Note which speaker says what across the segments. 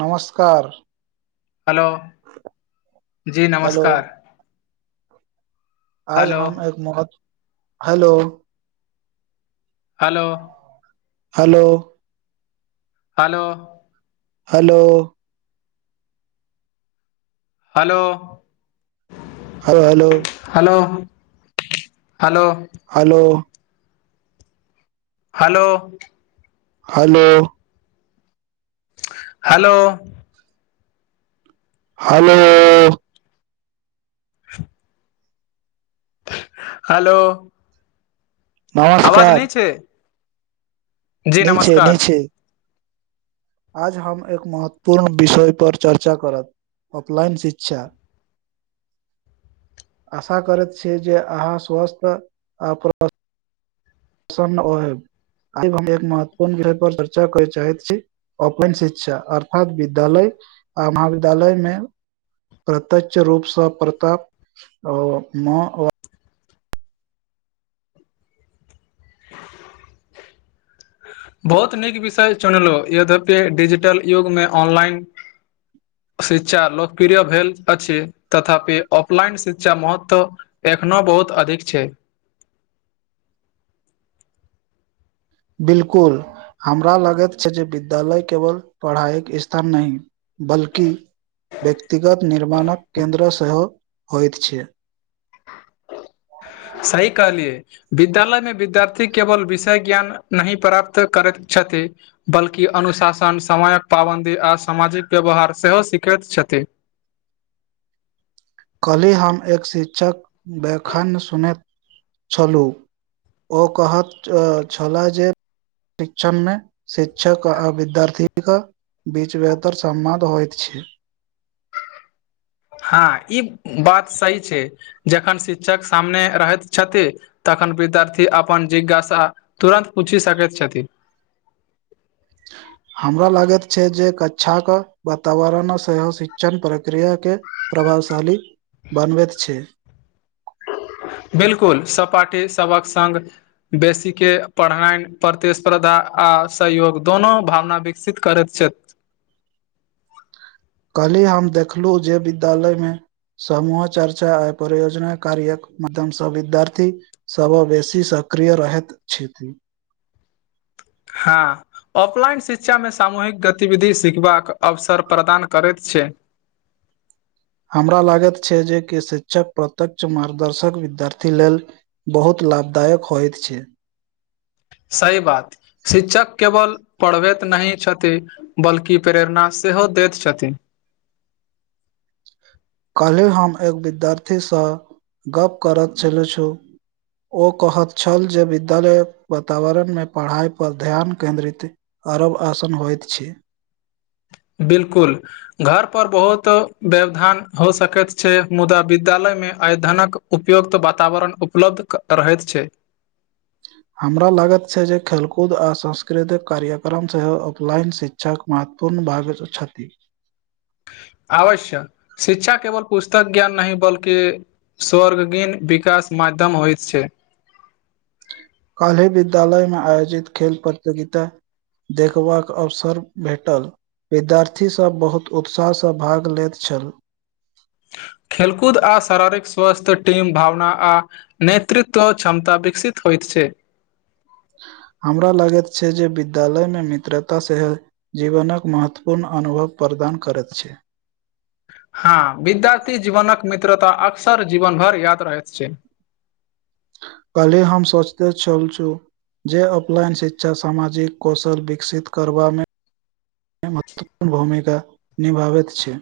Speaker 1: नमस्कार
Speaker 2: हेलो जी
Speaker 1: हेलो
Speaker 2: नमस्कार
Speaker 1: आज
Speaker 2: हेलो
Speaker 1: हम एक मौत hello
Speaker 2: hello
Speaker 1: hello
Speaker 2: hello
Speaker 1: hello
Speaker 2: hello
Speaker 1: hello hello
Speaker 2: hello hello
Speaker 1: hello
Speaker 2: hello
Speaker 1: hello
Speaker 2: hello
Speaker 1: हलो
Speaker 2: [inaudible] हलो आवाज
Speaker 1: नमस्कार
Speaker 2: नहि छै जी
Speaker 1: नहि छै
Speaker 2: नमस्कार
Speaker 1: नहि छै आज हम एक महत्वपूर्ण विषय पर चर्चा करब ऑफलाइन शिक्षा
Speaker 2: [inaudible]
Speaker 1: आशा करैत छीियै जे अहाँ स्वस्थ आ प्रसन्न आ हम एक महत्वपूर्ण विषय पर चर्चा करय चाहैत छी ओपन शिक्षा अर्थात विद्यालय आ महाविद्यालयमे प्रत्यक्ष रूपसँ प्रताप ओ मऽ
Speaker 2: बहुत नीक विषय चुनलहु यद्यपि डिजिटल युग मे ऑनलाइन शिक्षा लोकप्रिय भेल अछि तथापि ऑफलाइन शिक्षा महत्व एखनो बहुत अधिक छै
Speaker 1: बिलकुल हमरा लगैत छै जे विद्यालय केवल पढ़ाईक स्थान नही बल्कि व्यक्तिगत निर्माणक केन्द्र सेहो होइत छै
Speaker 2: सही कहलिए विद्यालय मे विद्यार्थी केवल विषय ज्ञान नही प्राप्त करैत छथी बल्कि अनुशासन, समयक पाबन्दी आ सामाजिक व्यवहार सेहो सिखैत छथी
Speaker 1: काल्हि हम एक शिक्षक व्याख्यन सुनैत छलहूं ओ कहत छलाए जे शिक्षण मे शिक्षक आ विद्यार्थी कऽ बीच बेहतर समबध होइत छै
Speaker 2: हँ ई बात सही छै जखन शिक्षक सामने रहैत छथि तखन विद्यार्थी अपन जिज्ञासा तुरन्त पूछि सकैत छथिन [inaudible]
Speaker 1: हमरा लागत छै जे कक्षा के वातावरण सेहो शिक्षण प्रक्रिया के प्रभावशाली बनबैत छै
Speaker 2: बिल्कुल सहपाठी सबहक संग बेसीके पढ़ाइन प्रति स्पर्द्धा आ सहयोग दोनो भावना विकसित करैत छथि
Speaker 1: काल्हि हम देखलहु जे विद्यालय मे समूह चर्चा आ परियोजना कार्यक माध्यमसं विद्यार्थी सभ बेसी सक्रिय रहैत छथी
Speaker 2: हँ ऑफलाइन शिक्षामे सामूहिक गतिविधि सिखबाक अवसर प्रदान करैत छै
Speaker 1: हमरा लागत छै जे कि शिक्षक प्रत्यक्ष मार्गदर्शक विद्यार्थी लेल बहुत लाभदायक होइत छै
Speaker 2: सही बात शिक्षक केवल पड़बैत नही छथी बल्कि प्रेरणा सेहो दैत छथी
Speaker 1: काल्ही हम एक विद्यार्थी स गप करैत छले छु ओ कहैत छल जे विद्यालय वातावरण में पढ़ाइ पर ध्यान केन्द्रित अरब आसन होइत छै
Speaker 2: बिल्कुल घर पर बहुत व्यवधान हो सकैत छै मुदा विद्यालय में अय्यधनक उपयुक्त वातावरण उपलब्ध कऽ रहैत छै
Speaker 1: हमरा लागत छै जे खेलकूद आ सांस्कृतिक कार्यक्रम सेहो ऑफलाइन शि क्षा महत्वपूर्ण भाग छती
Speaker 2: आवश्य शिक्षा केवल पुस्तक ज्ञान नहीं बल्कि स्वर्गगेन विकास माध्यम होइ छै
Speaker 1: कल ही विद्यालय में आयोजित खेल प्रतियोगिता देखबाक अवसर भेटल विद्यार्थी सब बहुत उत्साह स भाग लेैत छल
Speaker 2: खेलकूद आ शारारिक स्वस्थ्य टीम भावना आ नेतृत्व क्षमता विकसित होइत छै
Speaker 1: हमरा लागैत छै जे विद्यालय में मित्रता से जीवनक महत्वपूर्ण अनुभव प्रदान करैत छै
Speaker 2: हँ विद्यार्थी जीवनक मित्रता अक्सर जीवन भर याद रहैत छै
Speaker 1: कले हम सोचते छल छु जे ऑफलाइन शिक्षा सामाजिक कौशल विकसित करबा में में महत्वपूर्ण भूमिका निभाबैत छै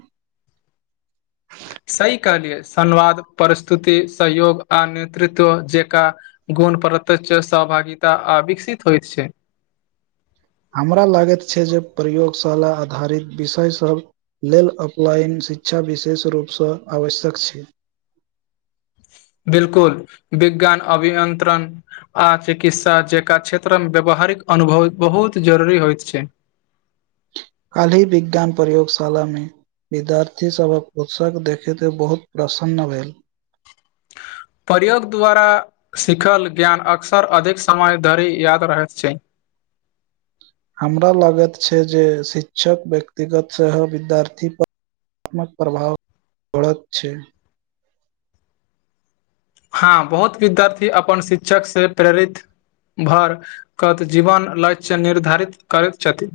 Speaker 2: सही कहलियै सन्वाद परस्तुति सहयोग आ नेतृत्व जेका गुण प्रत्यच सहभागिता आ विकसित होइत छै
Speaker 1: हमरा लागैत छै जे प्रयोगशाला आधारित विषय सब लेल ऑपलाइन शिक्षा विशेष रूप स आवश्यक छै
Speaker 2: बिल्कुल विज्ञान अभियंत्रण आ चिकित्सा जेका क्षेत्रम व्यावहारिक अनुभव बहुत जरूरी होइत छै
Speaker 1: कलही विज्ञान प्रयोगशाला में विद्यार्थी सब हक उत्सक देखेते बहुत प्रसन्न भेल
Speaker 2: प्रयोग द्वारा सिखल ज्ञान अक्सर अधिक समय धरि याद रहैत छै
Speaker 1: हमरा लागत छै जे शिक्षक व्यक्तिगत सेहो विद्यार्थी पर अमूल प्रभाव [inaudible] परत छै
Speaker 2: हँ बहुत विद्यार्थी अपन शिक्षक से प्रेरित भर कत जीवन लक्ष्य निर्धारित करैत छति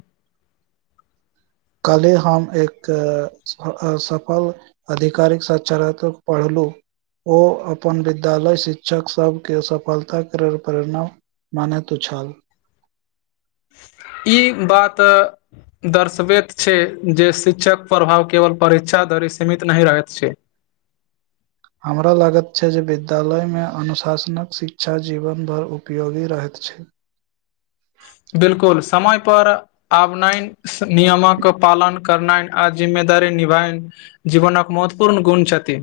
Speaker 1: कलही हम एक अ सफल अधिकारिक सच्चरतक पढ़लू ओ अपन विद्यालय शिक्षक सभ केँ सफलता कर प्रेरणा मनेतो छल
Speaker 2: ई बात दर्शबैत छै जे शिक्षक प्रभाव केवल परीक्षा धरि सीमित नही रहैत छै
Speaker 1: हमरा लागत छै जे विद्यालय में अनुशासनक शिक्षा जीवन भर उपयोगी रहैत छै
Speaker 2: बिलकुल समय पर आबनाइ नियमक पालन करनानि आ जिम्मेदारी निभायनि जीवन एक महत्वपूर्ण गुण छथी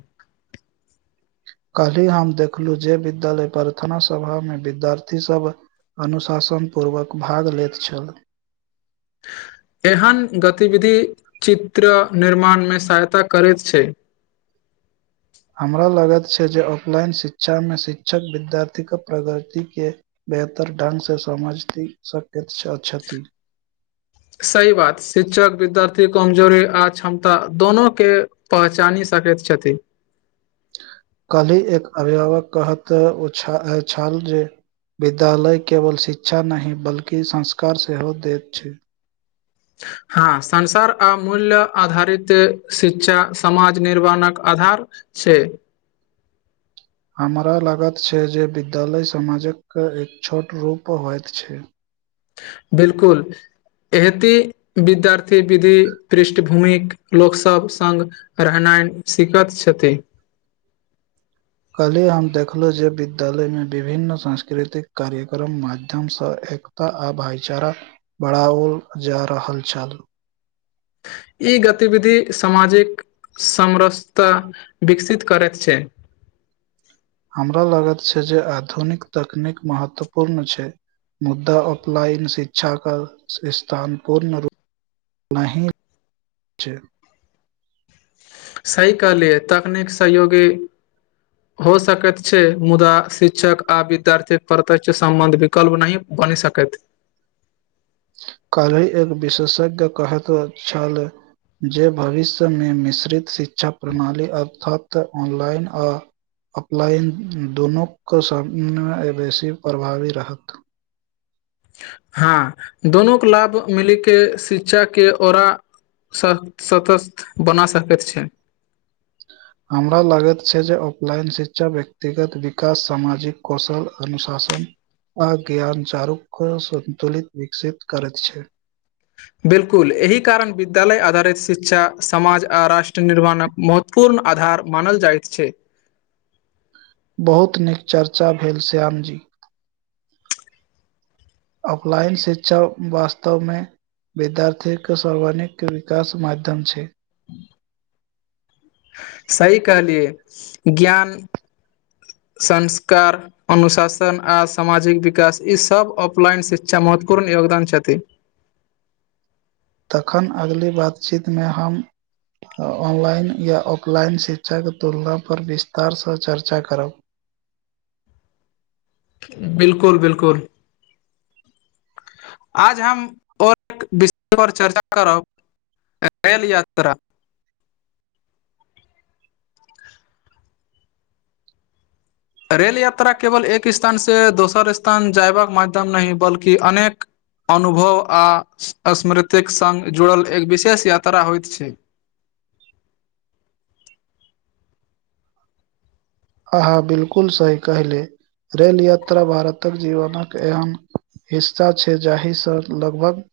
Speaker 1: कल्हि हम देखलहु जे विद्यालय प्रार्थना सभा मे विद्यार्थी सभ अनुशासन पूर्वक भाग लैत छल
Speaker 2: एहन गतिविधि चित्र निर्माणमे सहायता करैत छै
Speaker 1: हमरा लागत छै जे ऑफलाइन शिक्षा मे शिक्षक विद्यार्थी के प्रगति के बेहतर ढङ्ंग से समझती शक्य क्षति
Speaker 2: सही बात शिक्षक विद्यार्थी कमजोरी आ क्षमता दोनो के पहचानि सकैत छथि
Speaker 1: कल्हि एक अभिभावक कहत ओ छलाल जे विद्यालय केवल शिक्षा नहि बल्कि संस्कार सेहो दैत छै
Speaker 2: हँ संसार आ मूल्य आधारित शिक्षा समाज निर्वणक आधार छै
Speaker 1: हमरा लागत छै जे विद्यालय समाजके एक छोट रूप होइत छै
Speaker 2: बिलकुल एहती विद्यार्थी विधि पृष्ठभूमिक लोक सब सांग रहनाइ सिखैत छथिन
Speaker 1: कल्हि हम देखलहुँ जे विद्यालयमे विभिन्न सांस्कृतिक कार्यक्रम माध्यमसँ एक एकता आ भाईचारा बढ़ाओल जा रहल छल
Speaker 2: ई गतिविधि सामाजिक समरसता विकसित करैत छै
Speaker 1: हमरा लागत छै जे आधुनिक तकनीक महत्वपूर्ण छै मुद्दा ऑफलाइन शिक्षा क स्थान पूर्ण रूप नहि छै
Speaker 2: सही कलिय तकनीक सहयोगी हो सकैत छै मुदा शिक्षक आ विद्यार्थी प्रत्ष सम्बंध विकल्प नहि बनी सकत
Speaker 1: काल्हि एक विशेषज्ञ कहत छल जे भविष्यमे मिश्रित शिक्षा प्रणाली अर्थात ऑनलाइन आ अपलाइन दुनूके सममे बेसी प्रभावी रहत
Speaker 2: हँ दोननो को लाभ मिली के शिक्षा के औरा स सतसथ बना सकैत छै
Speaker 1: हमरा लागैत छै जे ऑफलाइन शिक्षा व्यक्तिगत विकास सामाजिक कौशल अनुशासन आ ज्ञान चारूख सतुलित विकसित करैत छै
Speaker 2: बिलकुल एहि कारण विद्यालय आधारित शिक्षा समाज आ राष्ट्र निर्माणक महत्व पूर्ण आधार मानल जाइत छै
Speaker 1: बहुत नीक चर्चा भेल श्यामजी ऑफलाइन शिक्षा वास्तव मे विद्यार्थीके सारवाणिक विकास माध्यम छै
Speaker 2: सही कहलियै ज्ञान संस्कार अनुशासन आ सामाजिक विकास ई सब ऑफलाइन शिक्षा महत्वपूर्ण योगदान छथि
Speaker 1: तखन अगली बातचीतमे हम ऑनलाइन या ऑफलाइन शिक्षा के तुलनापर विस्तार सँ चर्चा करब
Speaker 2: बिल्कुल बिल्कुल आज हम आर एक विषय पर चर्चा करब रेल यात्रा रेल यात्रा केवल एक स्थान सऽ दोसर स्थान जयबाक माध्यम नहि बल्कि अनेक अनुभव आ स्मृतिक सङ्ग जुड़ल एक विशेष यात्रा होइत छै
Speaker 1: आहाँ बिल्कुल सही कहले रेल यात्रा भारतक जीवनक एहन हिस्सा छै जाहिसँ लगभग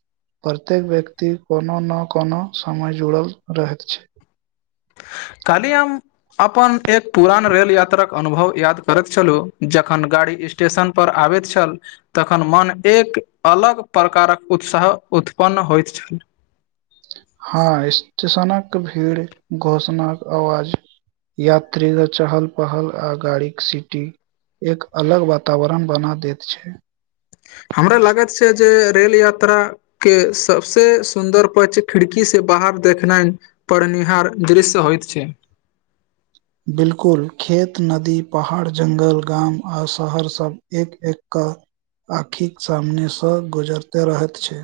Speaker 1: प्रत्येक व्यक्ति कोनो नऽ कोनो समय जुड़ल रहैत छै
Speaker 2: काल्हि हम अपन एक पुरान रेल यात्राक अनुभव याद करैत छलु जखन गाड़ी स् स्टेशन पर आबैत छल तखन मन एक अलग प्रकारक उत्साह उत्पन्न होइत छल
Speaker 1: हँ स्टेशनक भीड़ घोषणा कऽ आवाज यात्री के चहल पहल आ गाड़ी के सीटी एक अलग वातावरण बना देैत छै
Speaker 2: हमरा लागैत छै जे रेल यात्रा के सबसे सुन्दर पच खिड़की से बाहर देखनाइ परनिहार दृश्य होइत छै
Speaker 1: बिल्कुल खेत नदी पहाड़ जंगल गाम आ शहर सब एक एक कऽ आँखिक सामनेसँ गुजरते रहैत छै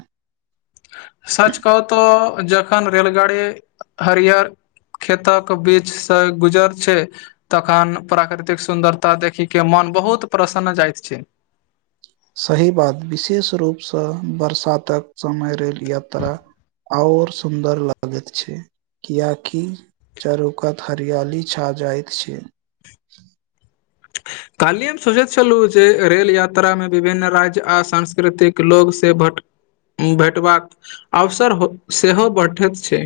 Speaker 2: सच कहू तऽ जखन रेलगाड़ी हरिियर खेतक बीचसँ गुजर छै तखन प्राकृतिक सुन्दरता देखी के मोन बहुत प्रसन्न जायइत छै
Speaker 1: सही बात विशेष रूपसँ बरसातक समय रेल यात्रा आओर सुन्दर लागैत छै कियकि चारुकत हरियाली छा जाइत छै
Speaker 2: [unintelligible] काल्हि हम सोचैत छलहुँ जे रेल यात्रामे विभिन्न राज्य आ सांस्कृतिक लोकसँ भट्ट भेटबाक अवसर सेहो भठैत छै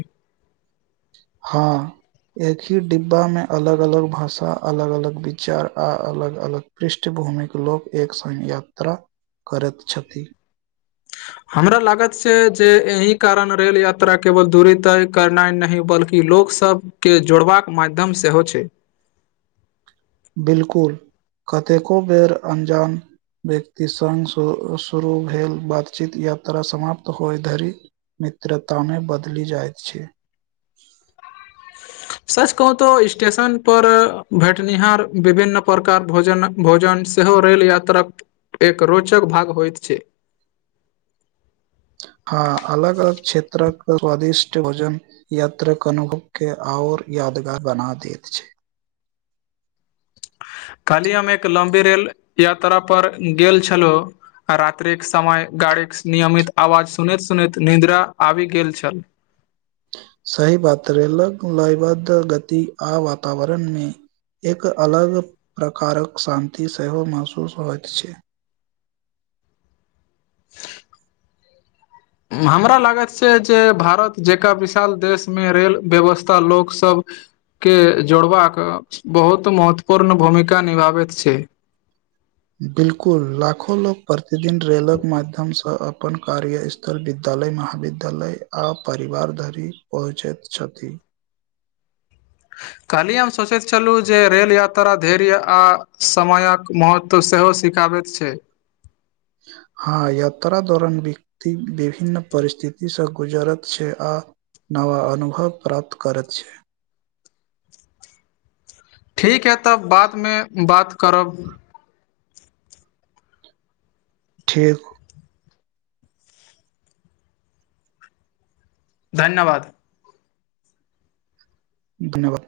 Speaker 1: हँ एकहि डिब्बा में अलग अलग भाषा अलग अलग विचार आ अलग अलग पृष्ठभूमिक कऽ लोकोग एक संग यात्रा करैत छथि
Speaker 2: हमरा लागत छै जे एहि कारण रेल यात्रा केवल दूरी ताय करनाइ नहि बल्कि ई लोक सबके जोड़बाक माध्यम सेहो छै
Speaker 1: बिल्कुल कतेको बेर अन्जान व्यक्ति सङ्ग श शुरू भेल बातचीत यात्रा समाप्त होइ धरि मित्रतामे बदलि जाइत छै
Speaker 2: सच कहु तो स्टेशन पर भेटनिहार विभिन्न प्रकार भोजन भोजन सेहो रेल यात्राक एक रोचक भाग होइत छै
Speaker 1: हँ अलग अलग क्षेत्रक स्वादिष्ट भोजन यात्रक अनुभव के आऔर यादगार बना देैत छै
Speaker 2: काल्हि हम एक लम्बी रेल यात्रा पर गेल छलहुँ आ रात्रिक समय गाड़ीक नियमित आवाज सुनैत सुनैत निद्रा आबि गेल छल।
Speaker 1: सही बात रेलक लयबद्ध गति आ वातावरण मे एक अलग प्रकारक शान्ति सेहो महसूस होईत छै।
Speaker 2: [unintelligible] हमरा लागैत छै जे भारत जकरा विशाल देशमे रेल व्यवस्था लोकसब के जोड़बाक बहुत महत्वपूर्ण भूमिका निभाबैत छै
Speaker 1: बिल्कुल लाखो लोक प्रतिदिन रेलक माध्यमसँ अपन कार्य स् उ्तर विद्यालय महाविद्यालय आ परिवार धरि पहुँचैत छथि
Speaker 2: काल्हि हम सोचैत छलु जे रेल यात्रा धर्य आ समयक महत्व तऽ सेहो सिखाबैत छै।
Speaker 1: हँ यात्रा दौरान व्यक्ति विभिन्न परिस्थितिसँ गुजारत। छै आ नवा अनुभव प्राप्त करत छै।
Speaker 2: ठीक हे तब बादमे बात करब।
Speaker 1: ठीक
Speaker 2: धन्यवाद
Speaker 1: धन्यवाद